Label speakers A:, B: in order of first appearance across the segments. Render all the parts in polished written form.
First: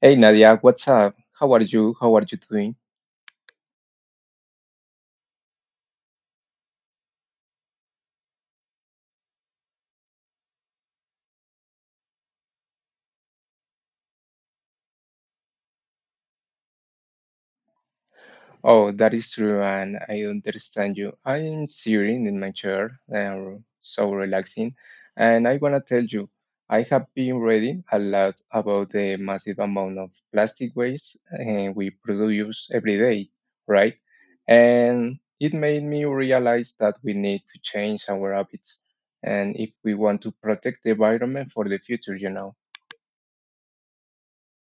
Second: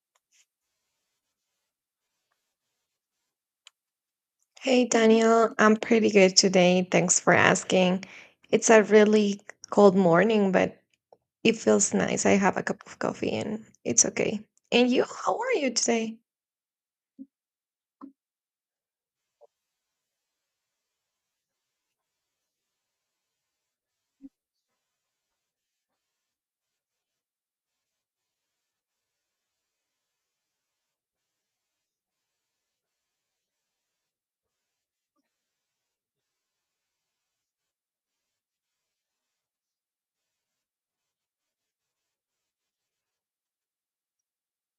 A: Hey Nadia, what's up? How are you? How are you doing?
B: Hey Daniel, I'm pretty good today. Thanks for asking. It's a really cold morning, but it feels nice. I have a cup of coffee and it's okay. And you, how are you today?
A: Oh, that is true, and I understand you. I am sitting in my chair, and so relaxing, and I wanna tell you, I have been reading a lot about the massive amount of plastic waste we produce every day, right? And it made me realize that we need to change our habits, and if we want to protect the environment for the future.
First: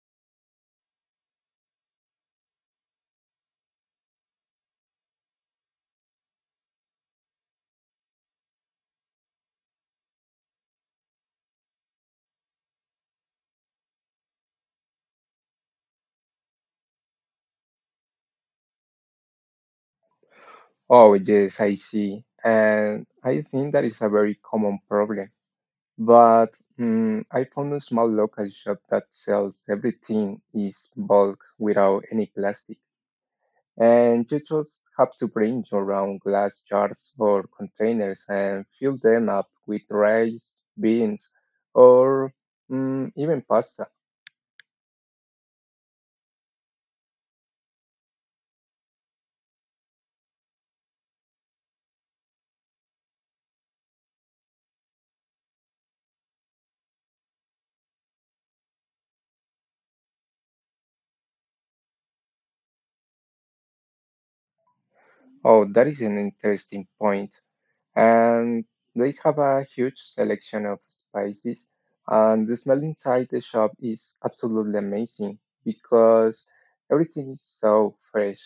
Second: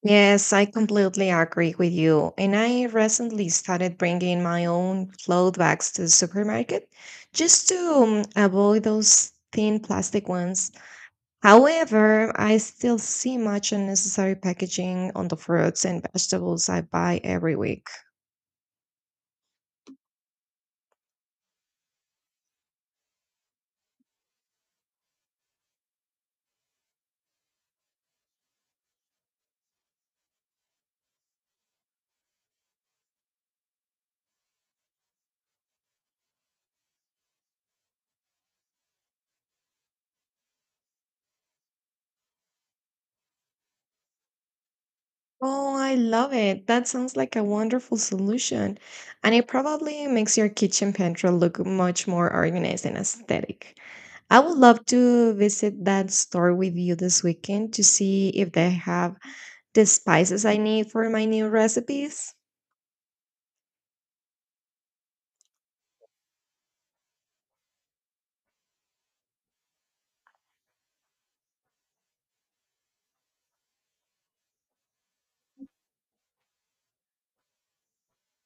B: Yes, I completely agree with you. And I recently started bringing my own cloth bags to the supermarket just to avoid those thin plastic ones. However, I still see much unnecessary packaging on the fruits and vegetables I buy every week.
A: Oh, yes, I see. And I think that is a very common problem. But I found a small local shop that sells everything in bulk without any plastic. And you just have to bring your own glass jars or containers and fill them up with rice, beans, or even pasta.
B: Oh, I love it. That sounds like a wonderful solution. And it probably makes your kitchen pantry look much more organized and aesthetic. I would love to visit that store with you this weekend to see if they have the spices I need for my new recipes.
A: Oh, that is an interesting point. And they have a huge selection of spices. And the smell inside the shop is absolutely amazing because everything is so fresh.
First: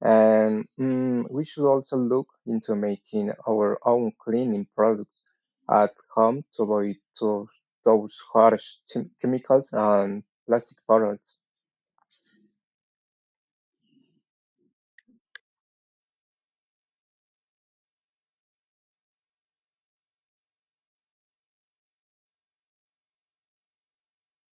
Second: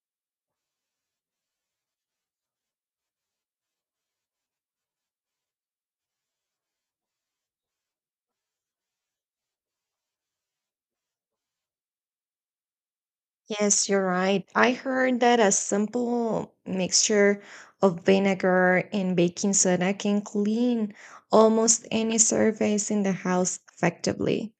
A: And we should also look into making our own cleaning products at home to avoid those harsh chemicals and plastic bottles.
B: Yes, you're right. I heard that a simple mixture of vinegar and baking soda can clean almost any surface in the house effectively.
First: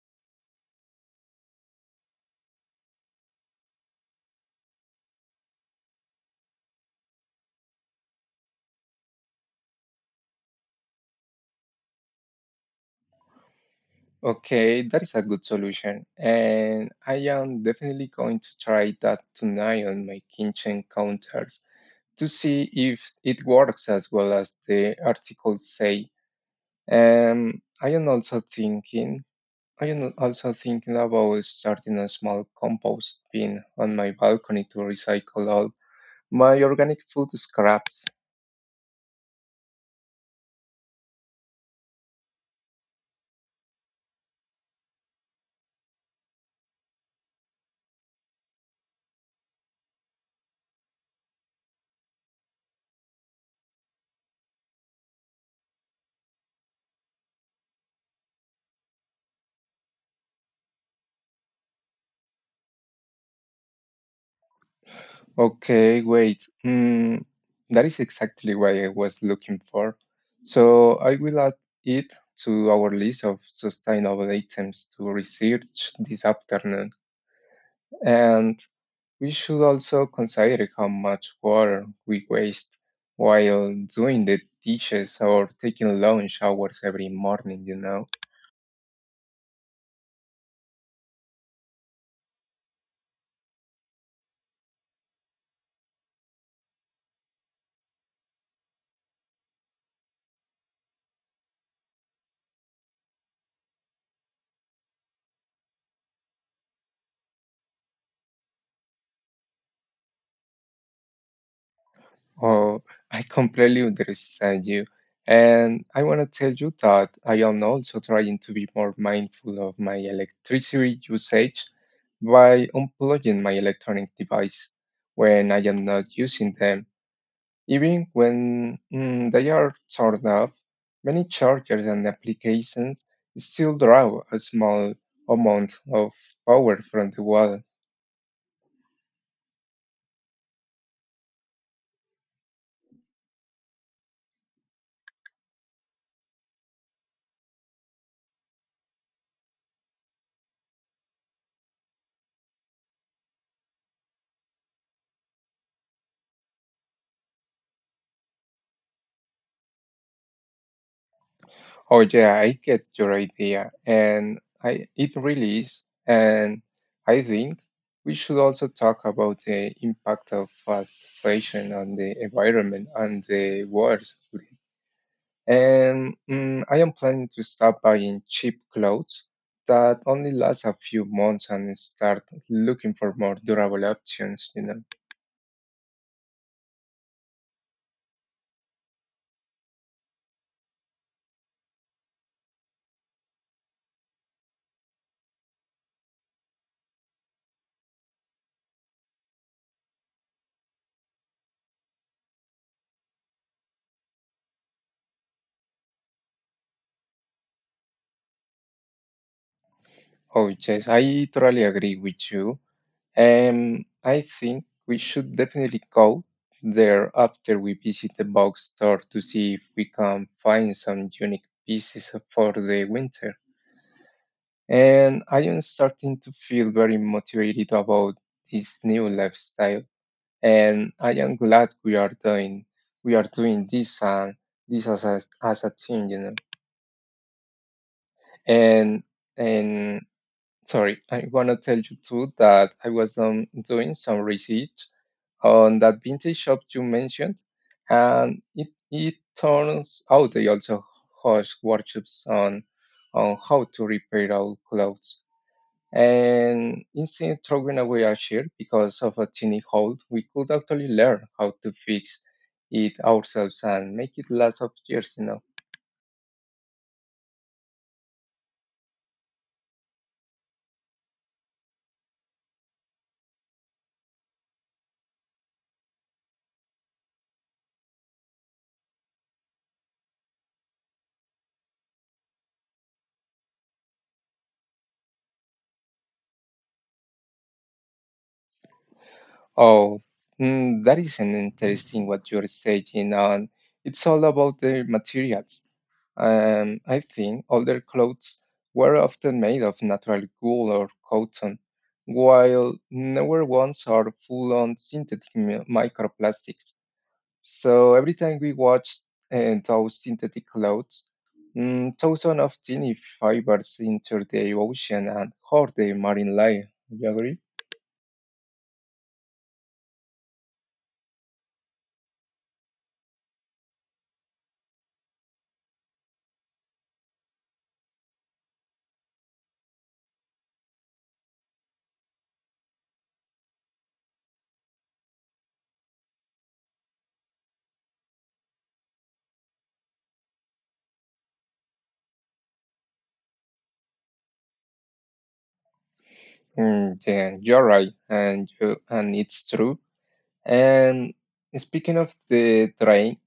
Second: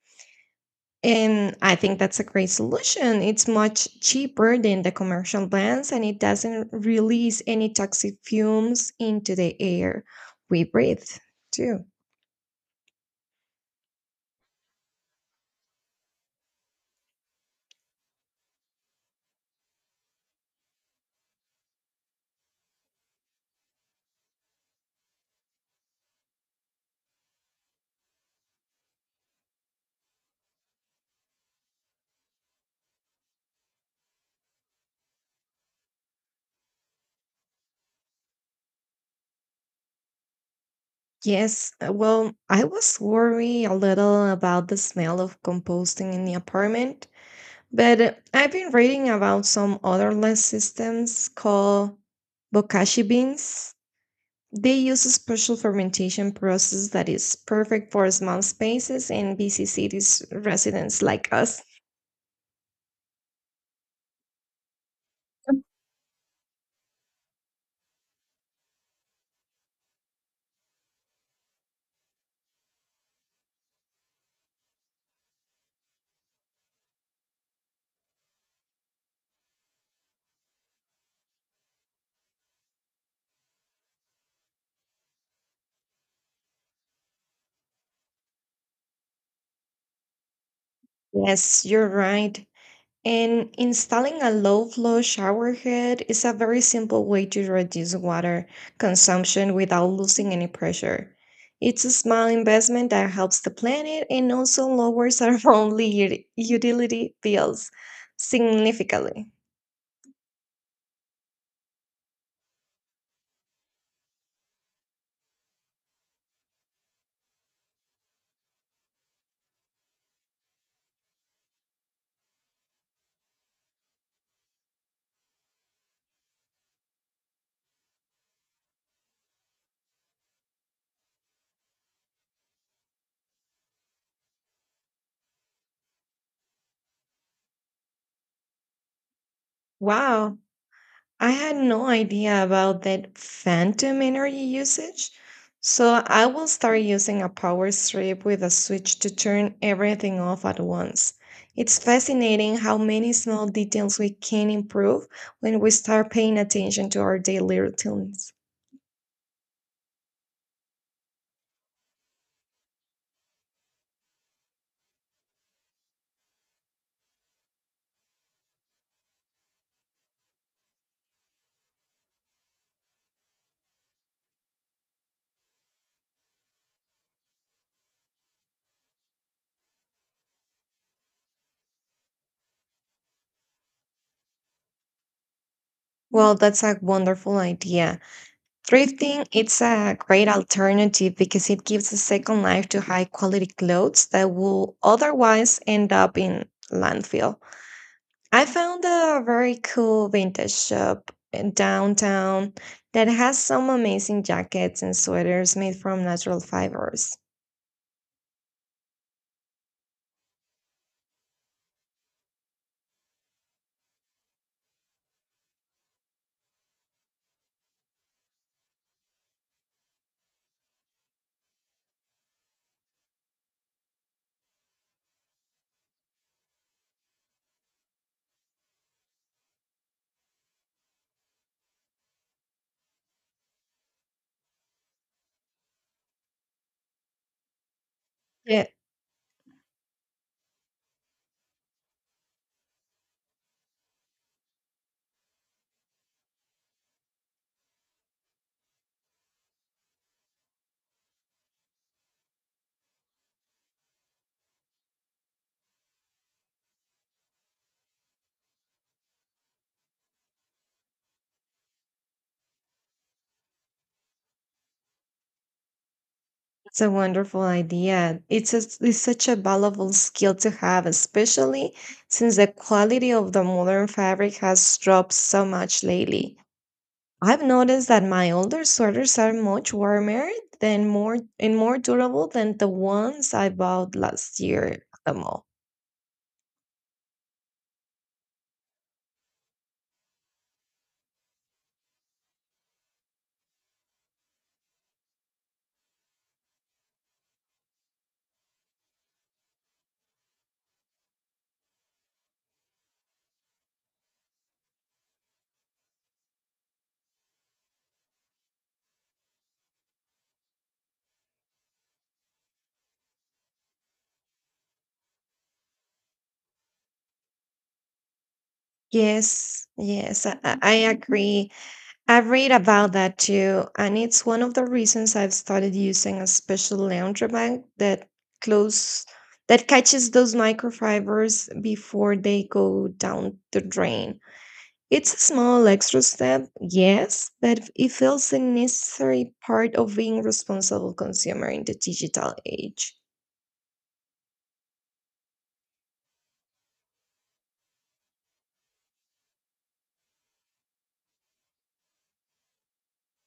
B: And I think that's a great solution. It's much cheaper than the commercial plants and it doesn't release any toxic fumes into the air we breathe, too.
A: Okay, that is a good solution, and I am definitely going to try that tonight on my kitchen counter to see if it works as well as the articles say. I am also thinking. I am also thinking about starting a small compost bin on my balcony to recycle all my organic food scraps.
B: Yes, well, I was worried a little about the smell of composting in the apartment, but I've been reading about some other less systems called bokashi beans. They use a special fermentation process that is perfect for small spaces and busy cities residents like us.
A: Okay, wait. That is exactly what I was looking for. So I will add it to our list of sustainable items to research this afternoon. And we should also consider how much water we waste while doing the dishes or taking long showers every morning?
B: Yes, you're right. And installing a low flow shower head is a very simple way to reduce water consumption without losing any pressure. It's a small investment that helps the planet and also lowers our only utility bills significantly.
A: Oh, I completely understand you. And I want to tell you that I am also trying to be more mindful of my electricity usage by unplugging my electronic device when I am not using them. Even when they are turned off, many chargers and applications still draw a small amount of power from the wall.
B: Wow, I had no idea about that phantom energy usage, so I will start using a power strip with a switch to turn everything off at once. It's fascinating how many small details we can improve when we start paying attention to our daily routines.
A: Oh yeah, I get your idea, and I it really is. And I think we should also talk about the impact of fast fashion on the environment and the world. And I am planning to stop buying cheap clothes that only last a few months and start looking for more durable options.
B: Well, that's a wonderful idea. Thrifting, it's a great alternative because it gives a second life to high quality clothes that will otherwise end up in landfill. I found a very cool vintage shop in downtown that has some amazing jackets and sweaters made from natural fibers.
A: Oh, yes, I totally agree with you. I think we should definitely go there after we visit the box store to see if we can find some unique pieces for the winter. And I am starting to feel very motivated about this new lifestyle, and I am glad we are doing this and this as as a team, you know.
B: Yeah,
A: And and sorry, I wanna tell you too that I was doing some research on that vintage shop you mentioned, and it turns out they also host workshops on how to repair old clothes. And instead throwing away our shirt because of a tiny hole, we could actually learn how to fix it ourselves and make it last of years, you know.
B: it's a wonderful idea. It's, a, it's such a valuable skill to have, especially since the quality of the modern fabric has dropped so much lately. I've noticed that my older sweaters are much warmer than more and more durable than the ones I bought last year at the mall.
A: Oh, that is an interesting what you're saying, and it's all about the materials. I think older clothes were often made of natural wool or cotton, while newer ones are full on synthetic microplastics. So every time we watched and those synthetic clothes, thousands of tiny fibers enter the ocean and hurt the marine life. You agree?
B: Yes, yes, I agree. I've read about that too, and it's one of the reasons I've started using a special laundry bag that close that catches those microfibers before they go down the drain. It's a small extra step, yes, but it feels a necessary part of being responsible consumer in the digital age.
A: Yeah, you're right, and it's true. And speaking of the drain,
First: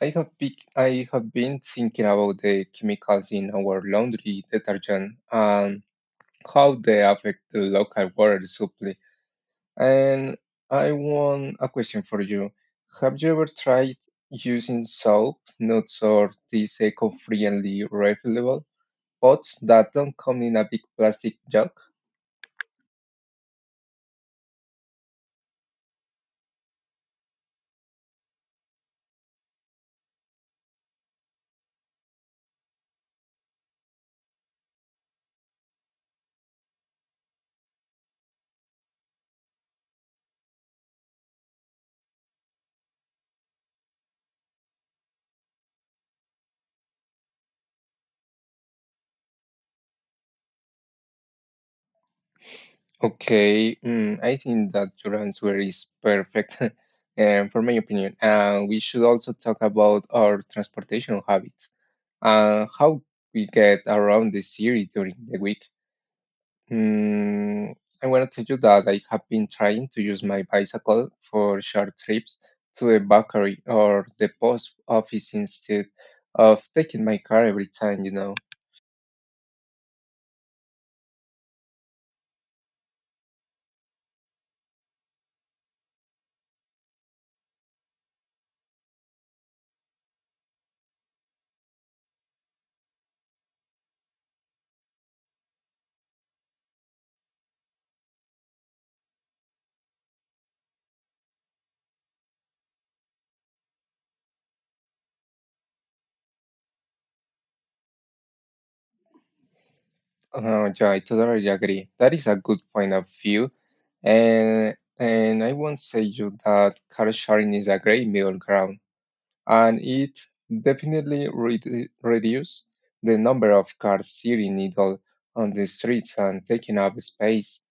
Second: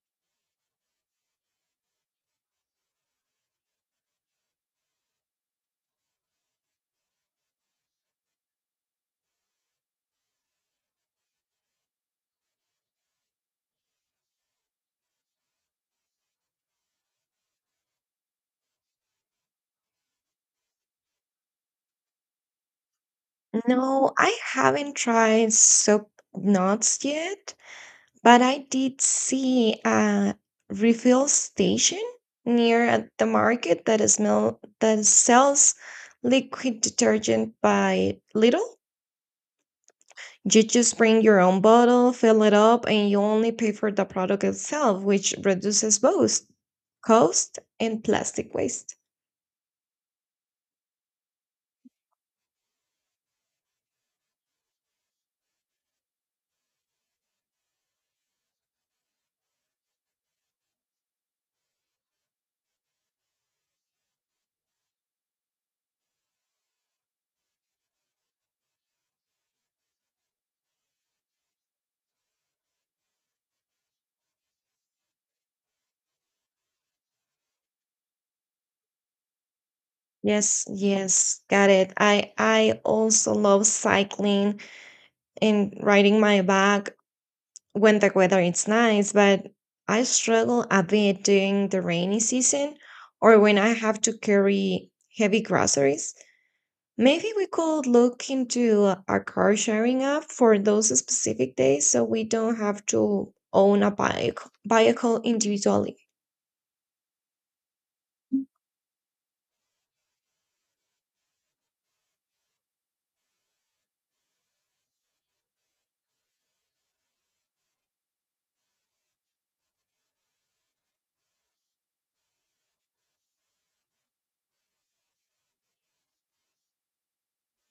A: I have been thinking about the chemicals in our laundry detergent and how they affect the local water supply. And I want a question for you. Have you ever tried using soap, nuts, or these eco-friendly refillable pots that don't come in a big plastic jug?
B: No, I haven't tried soap knots yet. But I did see a refill station near at the market that is smell that sells liquid detergent by Little. You just bring your own bottle, fill it up, and you only pay for the product itself, which reduces both cost and plastic waste.
A: Okay, I think that your answer is perfect, and for my opinion. And we should also talk about our transportation habits and how we get around the city during the week. Mm, I want to tell you that I have been trying to use my bicycle for short trips to the bakery or the post office instead of taking my car every time, you know.
B: Yes, yes, got it. I also love cycling and riding my bike when the weather is nice, but I struggle a bit during the rainy season or when I have to carry heavy groceries. Maybe we could look into a car sharing app for those specific days so we don't have to own a bike vehicle individually.
A: Yeah, I totally agree. That is a good point of view. And I won't say you that car sharing is a great middle ground, and it definitely reduce the number of cars sitting idle on the streets and taking up space.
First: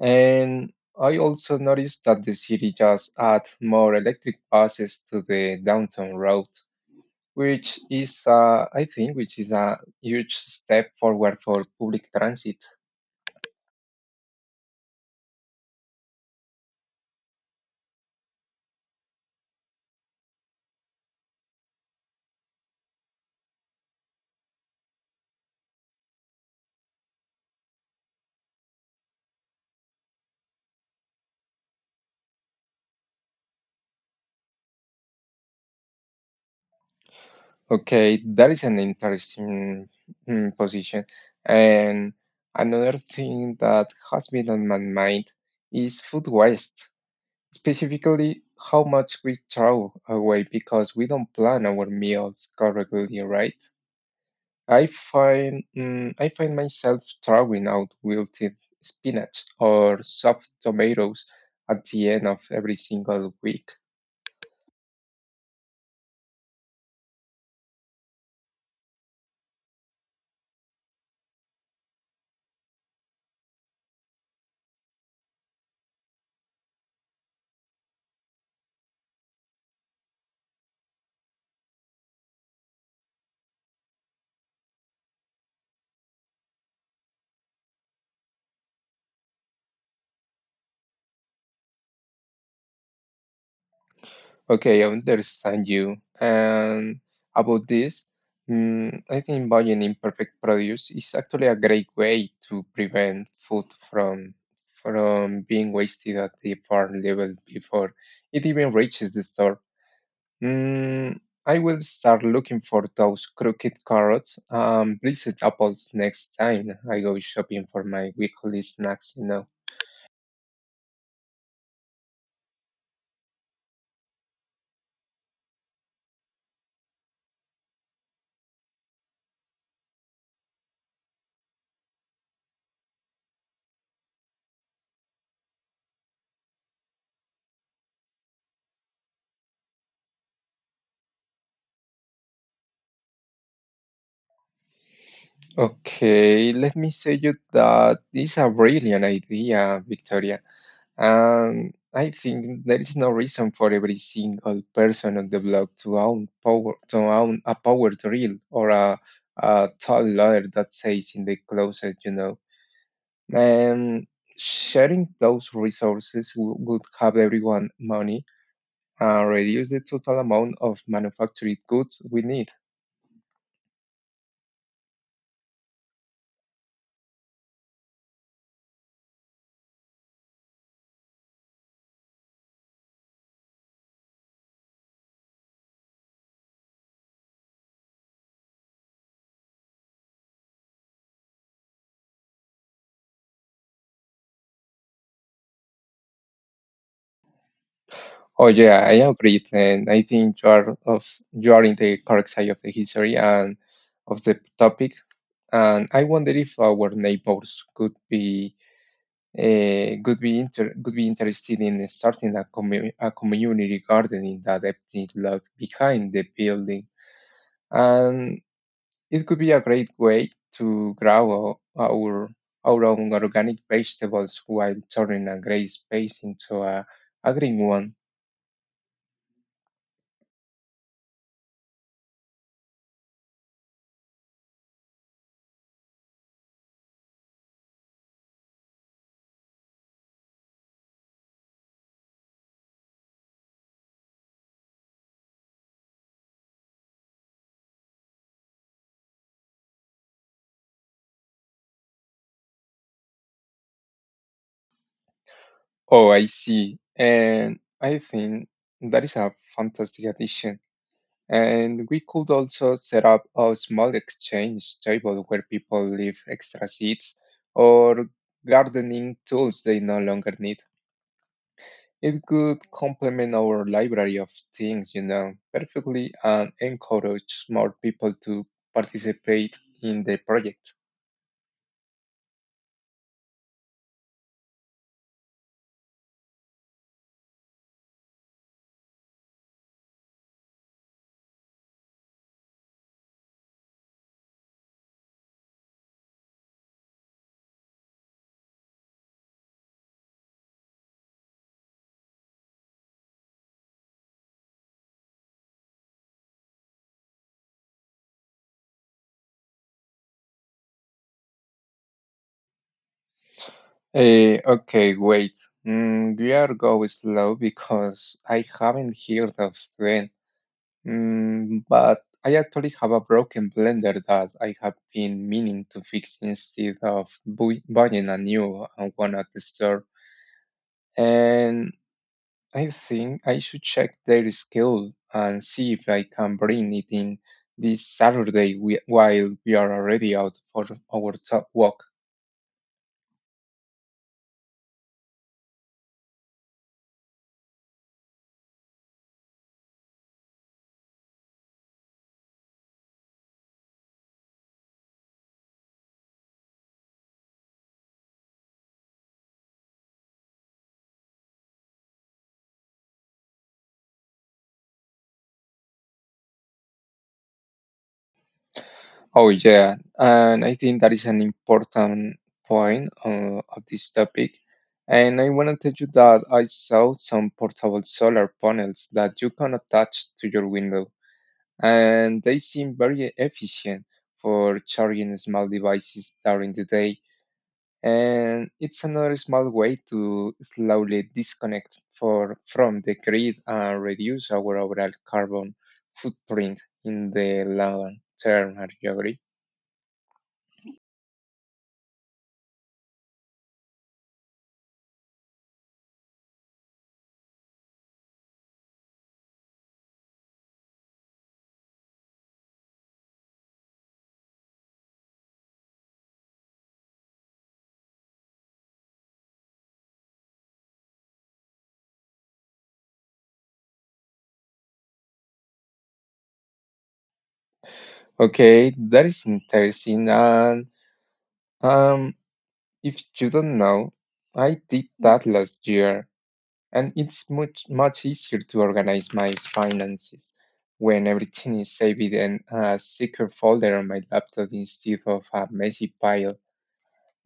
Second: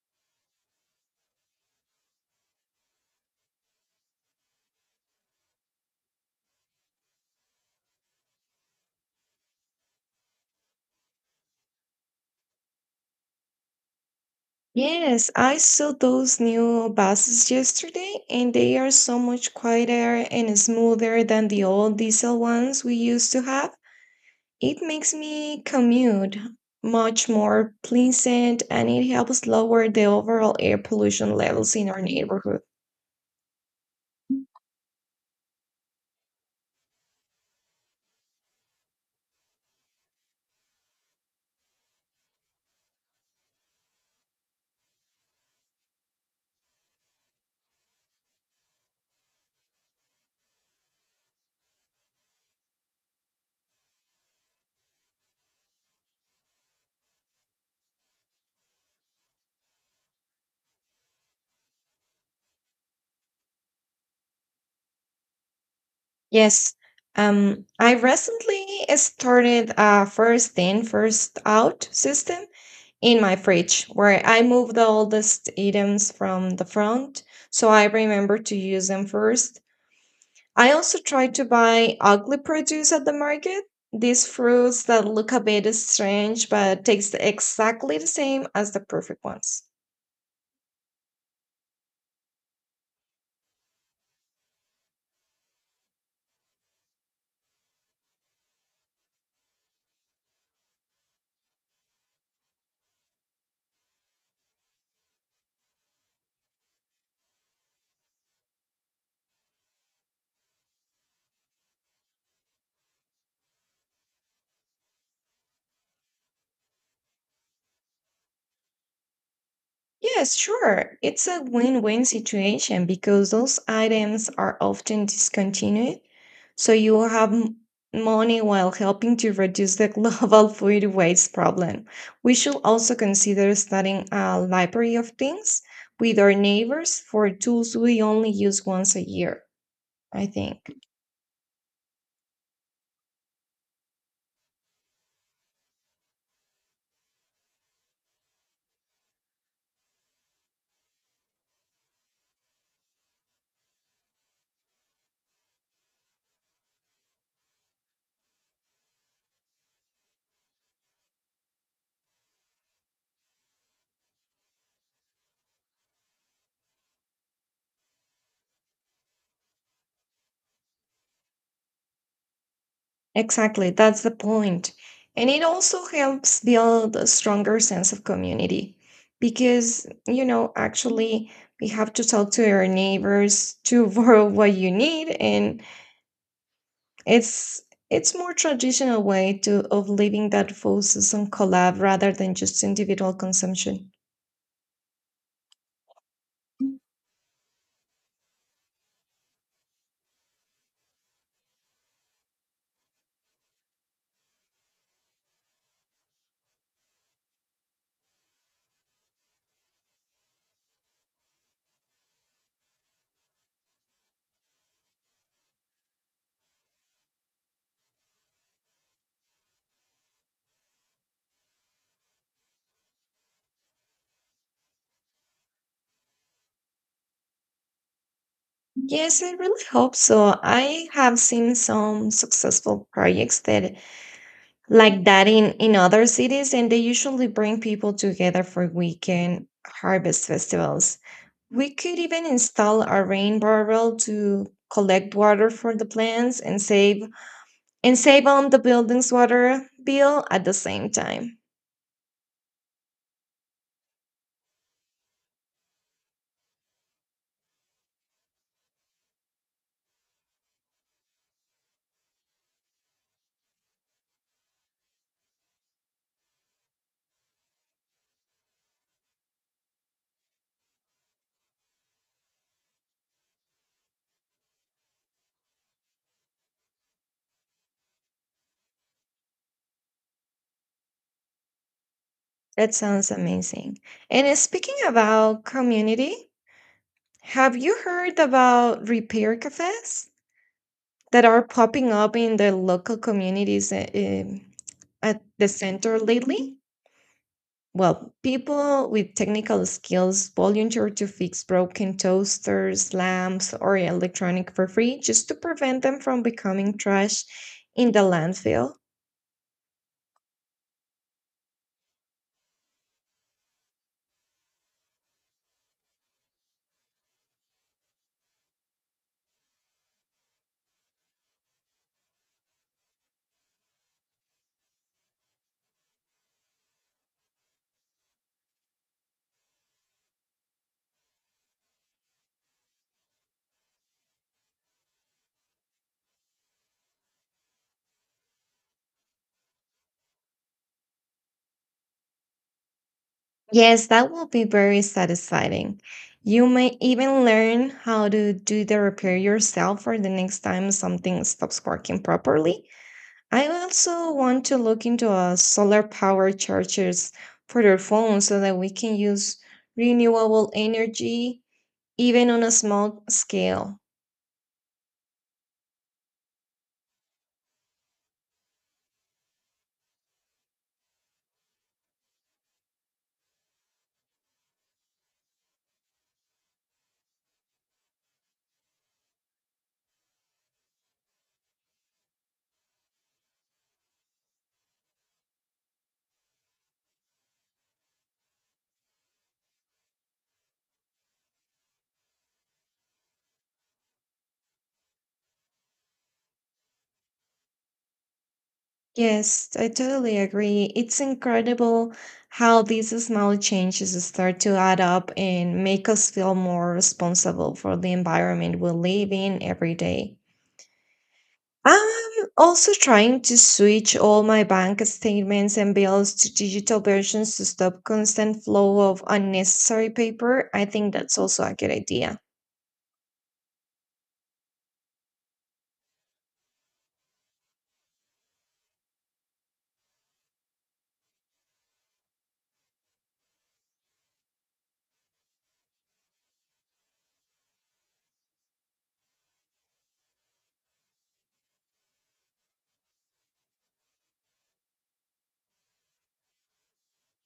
A: And I also noticed that the city just add more electric buses to the downtown route, which is, I think, which is a huge step forward for public transit.
B: Yes, I saw those new buses yesterday, and they are so much quieter and smoother than the old diesel ones we used to have. It makes me commute much more pleasant and it helps lower the overall air pollution levels in our neighborhood.
A: Okay, that is an interesting position. And another thing that has been on my mind is food waste, specifically how much we throw away because we don't plan our meals correctly, right? I find myself throwing out wilted spinach or soft tomatoes at the end of every single week.
B: Yes, I recently started a first in, first out system in my fridge where I move the oldest items from the front so I remember to use them first. I also try to buy ugly produce at the market. These fruits that look a bit strange but taste exactly the same as the perfect ones.
A: Okay, I understand you. And about this, I think buying imperfect produce is actually a great way to prevent food from being wasted at the farm level before it even reaches the store. Mm, I will start looking for those crooked carrots and blizzard apples next time I go shopping for my weekly snacks, you know.
B: Yes, sure. It's a win-win situation because those items are often discontinued, so you will have money while helping to reduce the global food waste problem. We should also consider starting a library of things with our neighbors for tools we only use once a year, I think.
A: Okay, let me say you that is a brilliant idea, Victoria. And I think there is no reason for every single person on the block to own a power drill or a tall ladder that stays in the closet, you know. And sharing those resources would have everyone money and reduce the total amount of manufactured goods we need.
B: Exactly, that's the point. And it also helps build a stronger sense of community because, actually we have to talk to our neighbors to borrow what you need, and it's it's more traditional way to of living that focuses on collab rather than just individual consumption.
A: Oh yeah, I agree, and I think you are in the correct side of the history and of the topic. And I wonder if our neighbors could be interested in starting a community garden in that empty lot behind the building, and it could be a great way to grow our own organic vegetables while turning a gray space into a green one.
B: Yes, I really hope so. I have seen some successful projects that like that in other cities, and they usually bring people together for weekend harvest festivals. We could even install a rain barrel to collect water for the plants, and save on the building's water bill at the same time.
A: Oh, I see. And I think that is a fantastic addition. And we could also set up a small exchange table where people leave extra seeds or gardening tools they no longer need. It could complement our library of things, you know, perfectly and encourage more people to participate in the project.
B: That sounds amazing, and speaking about community, have you heard about repair cafes that are popping up in the local communities at the center lately? Well, people with technical skills volunteer to fix broken toasters, lamps, or electronic for free just to prevent them from becoming trash in the landfill.
A: Okay, wait. We are going slow because I haven't heard of them. But I actually have a broken blender that I have been meaning to fix instead of buying a new one at the store. And I think I should check their schedule and see if I can bring it in this Saturday while we are already out for our top walk.
B: Yes, that will be very satisfying. You may even learn how to do the repair yourself for the next time something stops working properly. I also want to look into a solar power chargers for their phones so that we can use renewable energy even on a small scale.
A: Oh, yeah. And I think that is an important point of this topic. And I want to tell you that I saw some portable solar panels that you can attach to your window, and they seem very efficient for charging small devices during the day. And it's another small way to slowly disconnect from the grid and reduce our overall carbon footprint in the long term. Are you agree?
B: Yes, I totally agree. It's incredible how these small changes start to add up and make us feel more responsible for the environment we live in every day. I'm also trying to switch all my bank statements and bills to digital versions to stop constant flow of unnecessary paper. I think that's also a good idea.
A: Okay, that is interesting. And um, if you don't know, I did that last year, and it's much easier to organize my finances when everything is saved in a secret folder on my laptop instead of a messy pile.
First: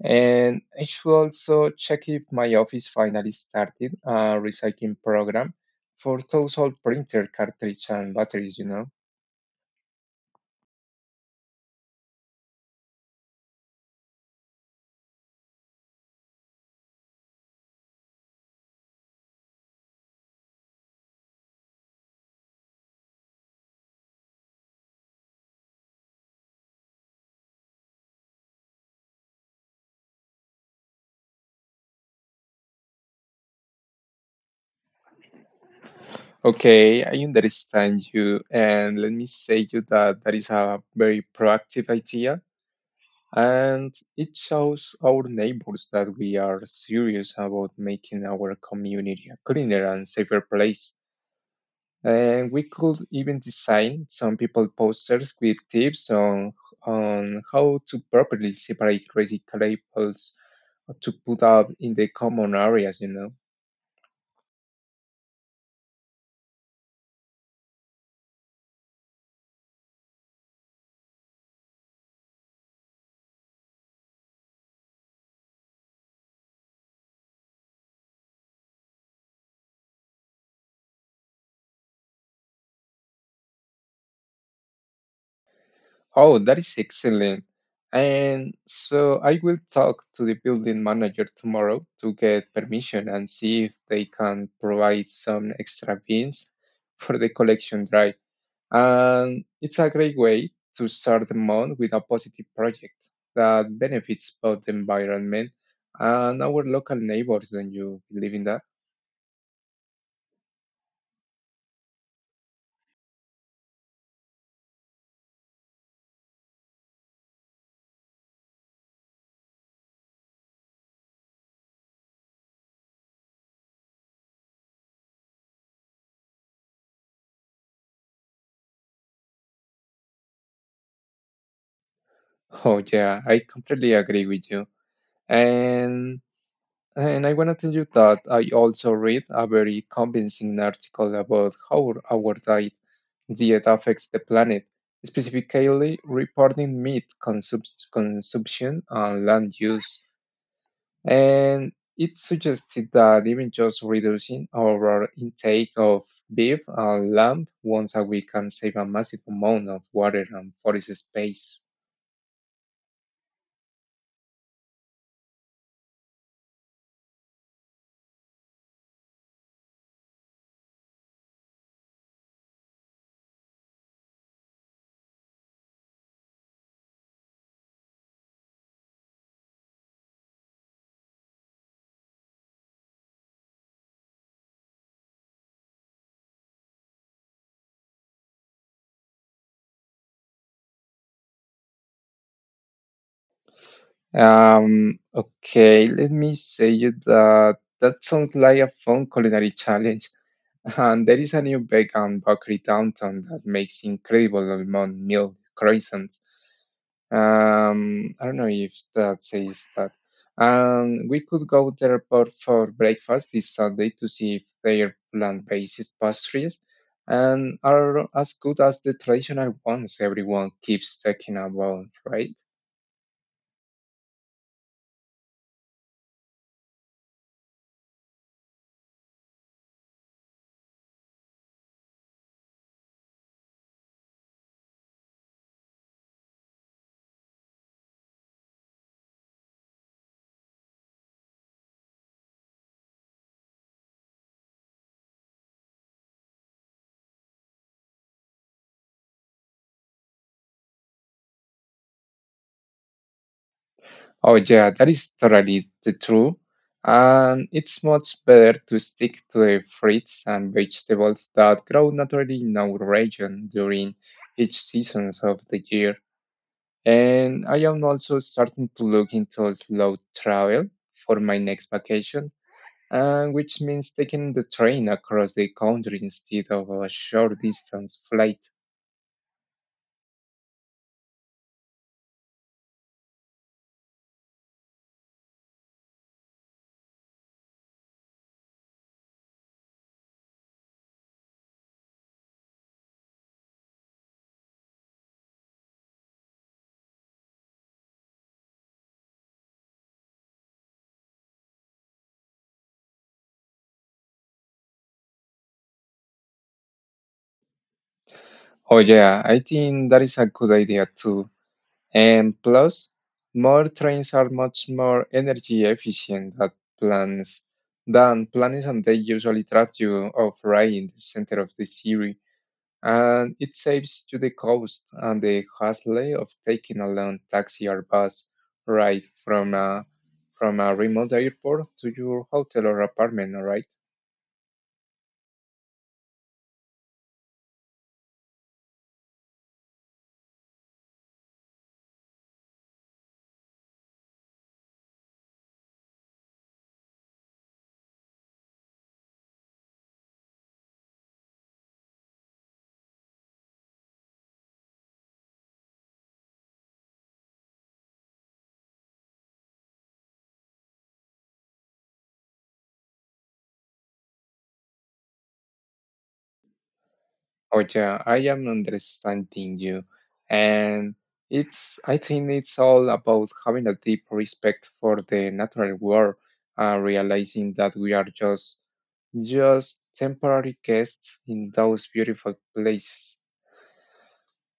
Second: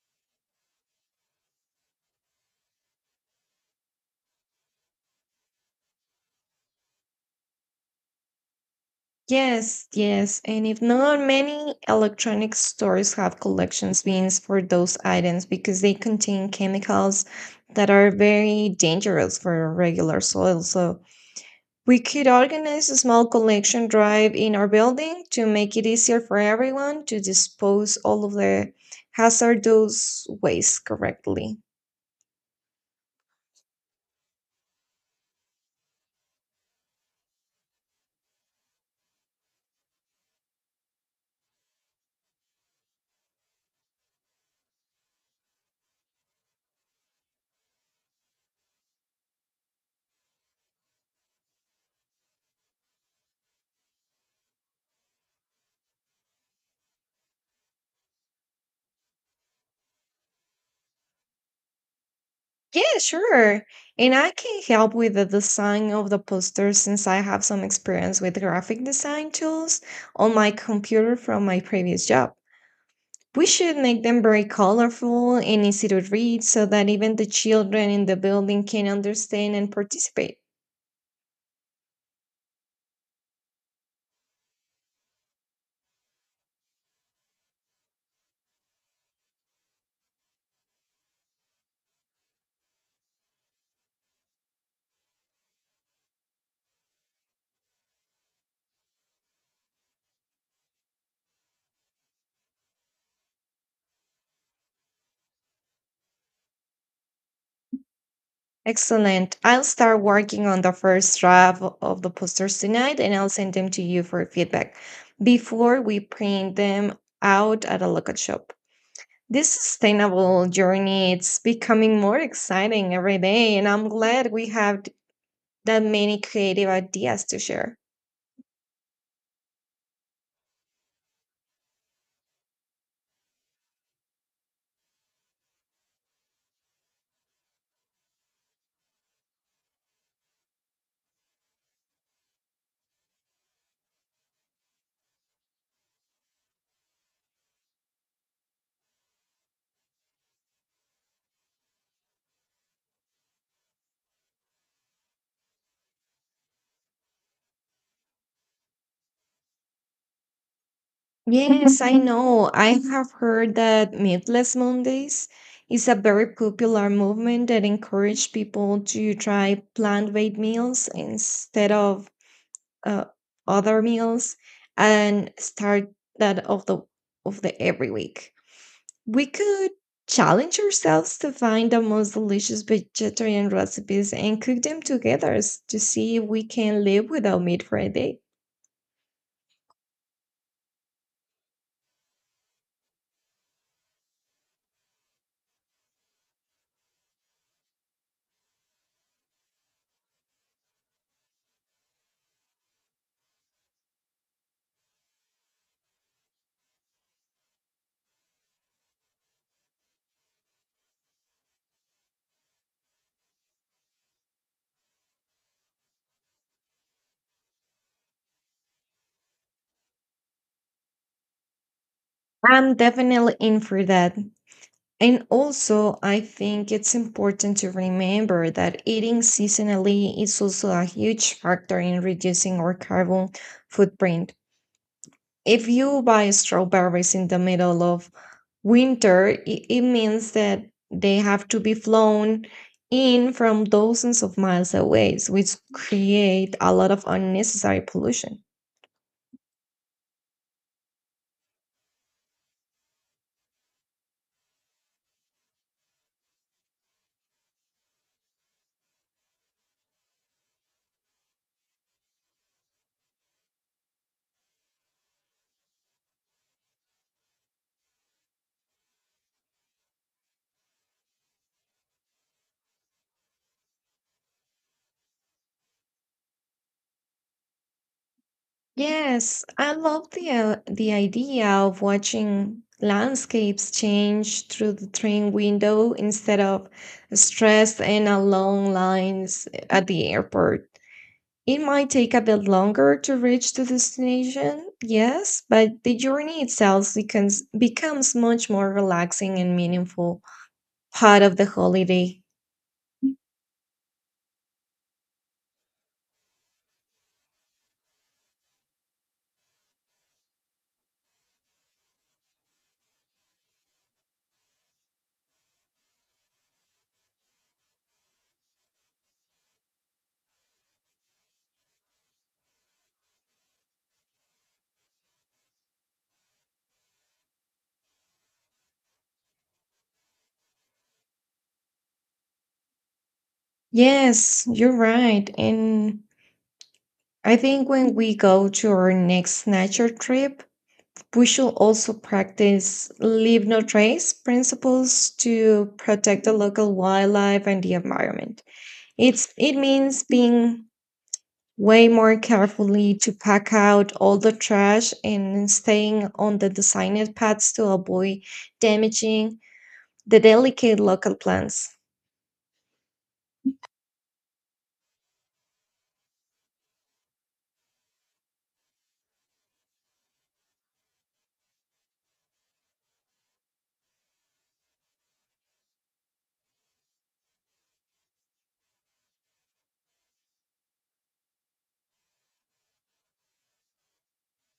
A: And I should also check if my office finally started a recycling program for those old printer cartridge and batteries, you know.
B: Yes, yes. And if not, many electronic stores have collections bins for those items because they contain chemicals that are very dangerous for regular soil. So we could organize a small collection drive in our building to make it easier for everyone to dispose all of the hazardous waste correctly.
A: Okay, I understand you, and let me say you that that is a very proactive idea, and it shows our neighbors that we are serious about making our community a cleaner and safer place. And we could even design some people posters with tips on how to properly separate crazy labels to put up in the common
B: Yeah,
A: areas, you know.
B: sure. And I can help with the design of the poster since I have some experience with graphic design tools on my computer from my previous job. We should make them very colorful and easy to read so that even the children in the building can understand and participate.
A: Oh, that is excellent. And so I will talk to the building manager tomorrow to get permission and see if they can provide some extra bins for the collection drive. And it's a great way to start the month with a positive project that benefits both the environment and our local neighbors. Don't you believe in that?
B: Excellent. I'll start working on the first draft of the posters tonight, and I'll send them to you for feedback before we print them out at a local shop. This sustainable journey, it's becoming more exciting every day, and I'm glad we have that many creative ideas to share.
A: Oh, yeah, I completely agree with you. And and I want to tell you that I also read a very convincing article about how our diet affects the planet, specifically reporting meat consumption and land use. And it suggested that even just reducing our intake of beef and lamb once a week can save a massive amount of water and forest space.
B: Yes, I know. I have heard that Meatless Mondays is a very popular movement that encourages people to try plant-based meals instead of uh, other meals, and start that of the every week. We could challenge ourselves to find the most delicious vegetarian recipes and cook them together to see if we can live without meat for a day.
A: Okay, let me say you that that sounds like a fun culinary challenge. And there is a new vegan bakery downtown that makes incredible almond milk croissants. I don't know if that says that. And we could go there for breakfast this Sunday to see if their plant-based pastries and are as good as the traditional ones everyone keeps talking about, right?
B: I'm definitely in for that. And also, I think it's important to remember that eating seasonally is also a huge factor in reducing our carbon footprint. If you buy strawberries in the middle of winter, it means that they have to be flown in from dozens of miles away, so which create a lot of unnecessary pollution.
A: Oh, yeah, that is totally the true. And it's much better to stick to the fruits and vegetables that grow naturally in our region during each seasons of the year. And I am also starting to look into slow travel for my next vacations, which means taking the train across the country instead of a short distance flight.
B: Yes, I love the idea of watching landscapes change through the train window instead of stress and a long lines at the airport. It might take a bit longer to reach the destination, yes, but the journey itself becomes much more relaxing and meaningful part of the holiday.
A: Oh, yeah, I think that is a good idea too. And plus, more trains are much more energy efficient than planes planes and they usually trap you off right in the center of the city. And it saves you the cost and the hassle of taking a long taxi or bus ride from a remote airport to your hotel or apartment, alright.
B: Yes, you're right. And I think when we go to our next nature trip, we should also practice leave no trace principles to protect the local wildlife and the environment. It means being way more carefully to pack out all the trash and staying on the designed paths to avoid damaging the delicate local plants.
A: Oh yeah, I am understanding you. And it's I think it's all about having a deep respect for the natural world, realizing that we are just temporary guests in those beautiful places.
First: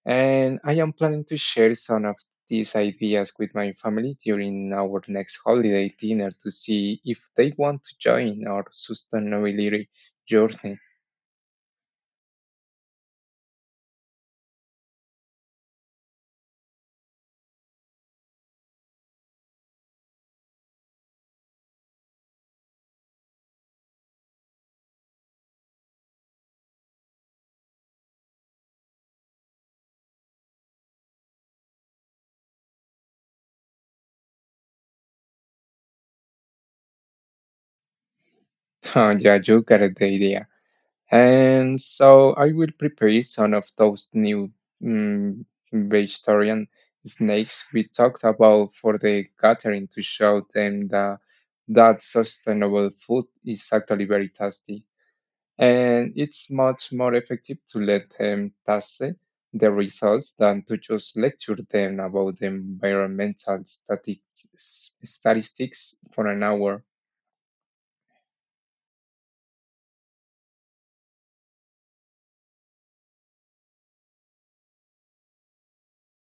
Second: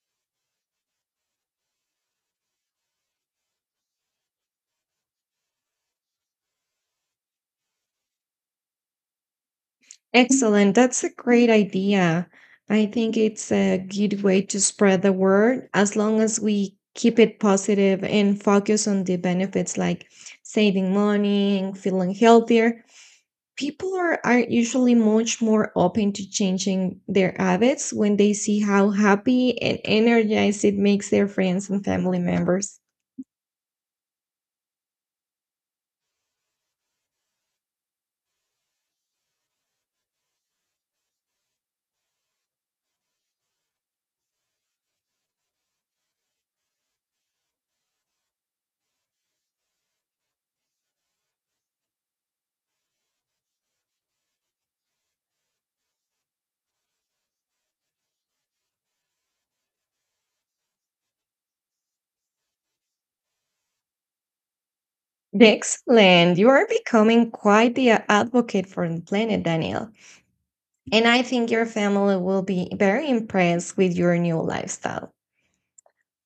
A: And I am planning to share some of these ideas with my family during our next holiday dinner to see if they want to join our sustainability
B: Excellent.
A: journey.
B: That's a great idea. I think it's a good way to spread the word as long as we keep it positive and focus on the benefits like saving money and feeling healthier. People are usually much more open to changing their habits when they see how happy and energized it makes their friends and family members.
A: Oh yeah, you got the idea. And so I will prepare some of those new mm, vegetarian snacks we talked about for the gathering to show them that sustainable food is actually very tasty. And it's much more effective to let them taste the results than to just lecture them about the environmental statistics for
B: Excellent.
A: an
B: You are
A: hour.
B: becoming quite the advocate for the planet, Daniel. And I think your family will be very impressed with your new lifestyle.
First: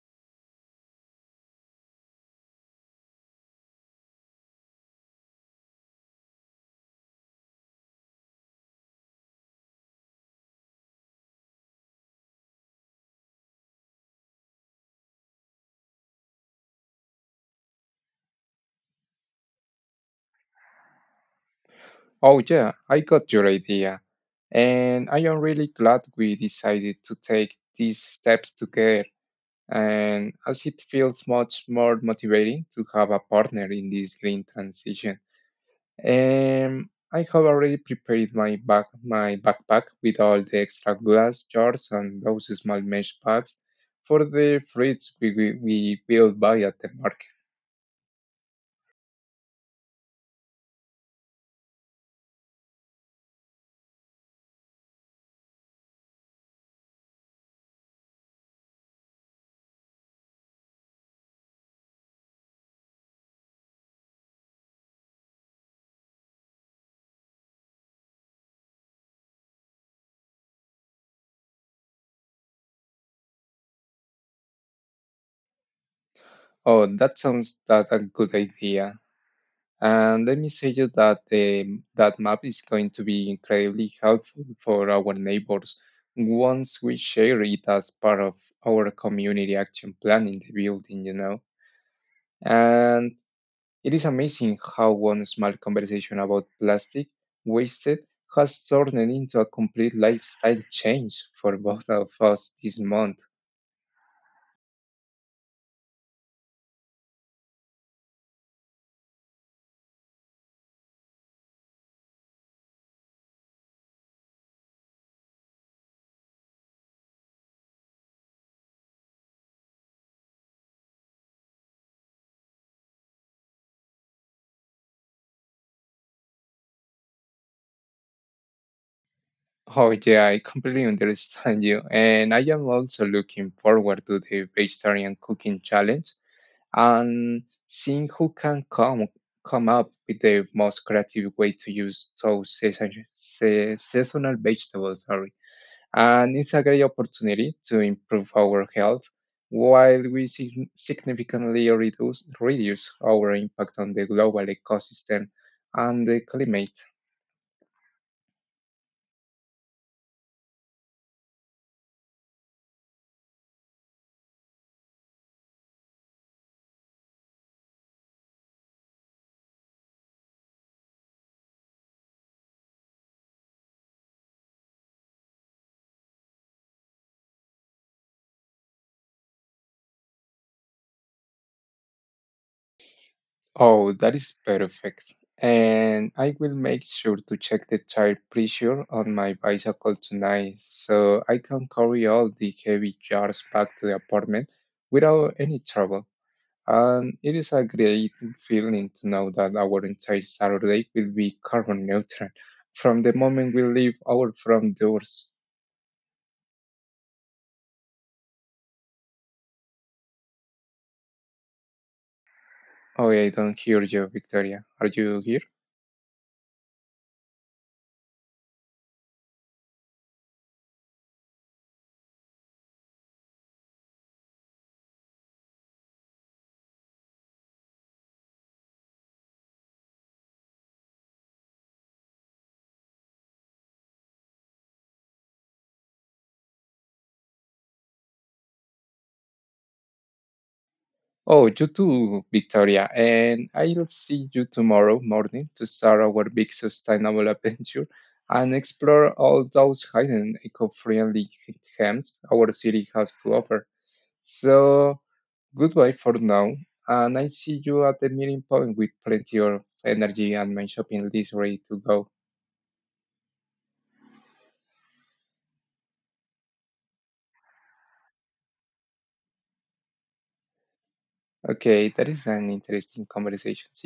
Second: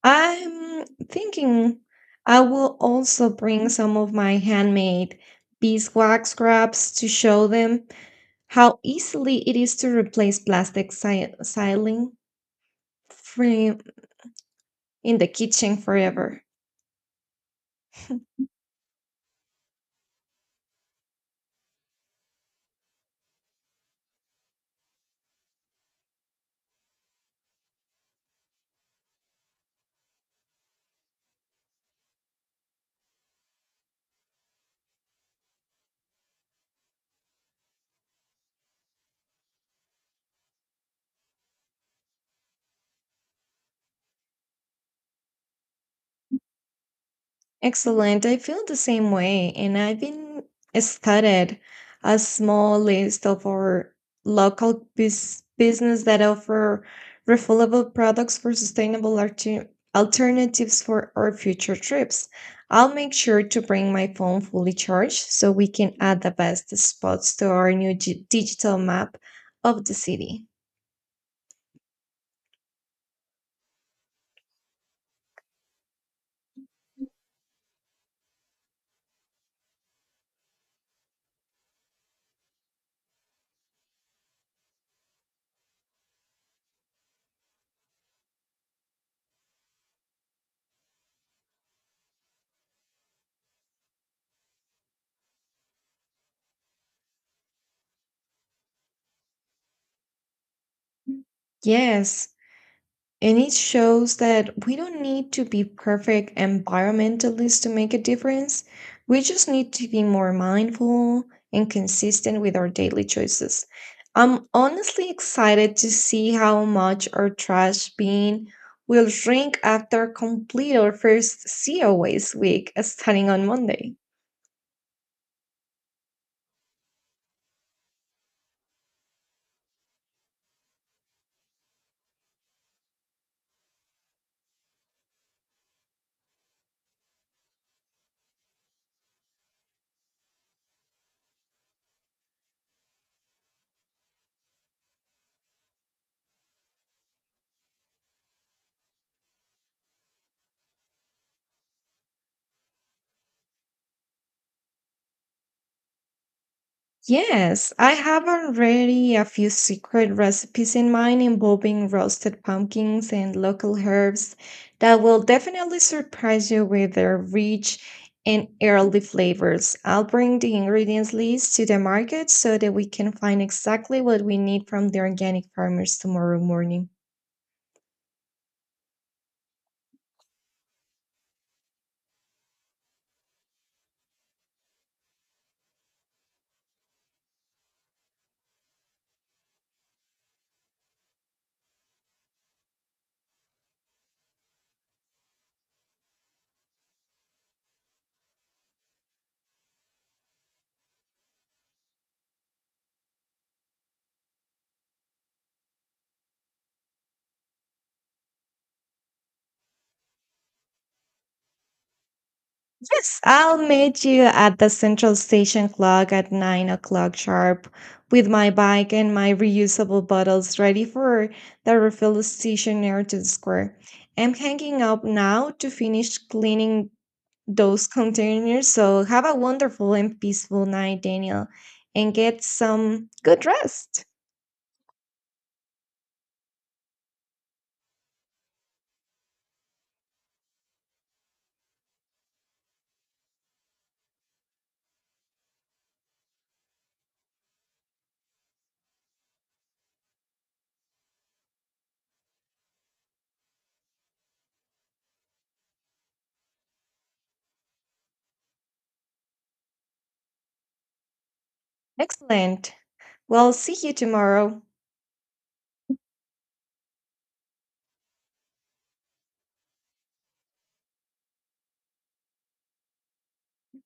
B: I'm thinking I will also bring some of my handmade beeswax scraps to show them how easily it is to replace plastic ceiling frame in the kitchen forever.
A: Oh, yeah, I got your idea. And I am really glad we decided to take these steps together. And as it feels much more motivating to have a partner in this green transition. I have already prepared my backpack with all the extra glass jars and those small mesh bags for the fruits we will buy at the market.
B: Excellent. I feel the same way, and I've been started a small list of our local business that offer refillable products for sustainable alternatives for our future trips. I'll make sure to bring my phone fully charged so we can add the best spots to our new digital map of the city.
A: Oh, that sounds that a good idea. And let me say you that that map is going to be incredibly helpful for our neighbors once we share it as part of our community action plan in the building, you know. And it is amazing how one small conversation about plastic wasted has turned into a complete lifestyle change for both of
B: Yes,
A: us this month.
B: and it shows that we don't need to be perfect environmentalists to make a difference. We just need to be more mindful and consistent with our daily choices. I'm honestly excited to see how much our trash bin will shrink after complete our first zero waste week starting on Monday.
A: Oh, yeah, I completely understand you. And I am also looking forward to the vegetarian cooking challenge and seeing who can come up with the most creative way to use seasonal vegetables. Sorry. And it's a great opportunity to improve our health while we significantly reduce our impact on the global ecosystem and the climate.
B: Yes, I have already a few secret recipes in mind involving roasted pumpkins and local herbs that will definitely surprise you with their rich and early flavors. I'll bring the ingredients list to the market so that we can find exactly what we need from the organic farmers tomorrow morning.
A: Oh, that is perfect. And I will make sure to check the tire pressure on my bicycle tonight so I can carry all the heavy jars back to the apartment without any trouble. And it is a great feeling to know that our entire Saturday will be carbon neutral from the moment we leave our front doors. Oh,
B: Yes,
A: yeah, I
B: I'll
A: don't hear
B: meet
A: you,
B: you at
A: Victoria.
B: the
A: Are
B: central
A: you here?
B: station clock at 9 o'clock sharp with my bike and my reusable bottles ready for the refill station near to the square. I'm hanging up now to finish cleaning those containers. So have a wonderful and peaceful night, Daniel, and get some good rest.
A: Oh, you too, Victoria. And I'll see you tomorrow morning to start our big sustainable adventure and explore all those hidden eco-friendly gems our city has to offer. So goodbye for now, and I see you at the meeting point with plenty of energy and my shopping list ready to go.
B: Excellent. Well, see you tomorrow.
A: Okay, that is an interesting conversation. See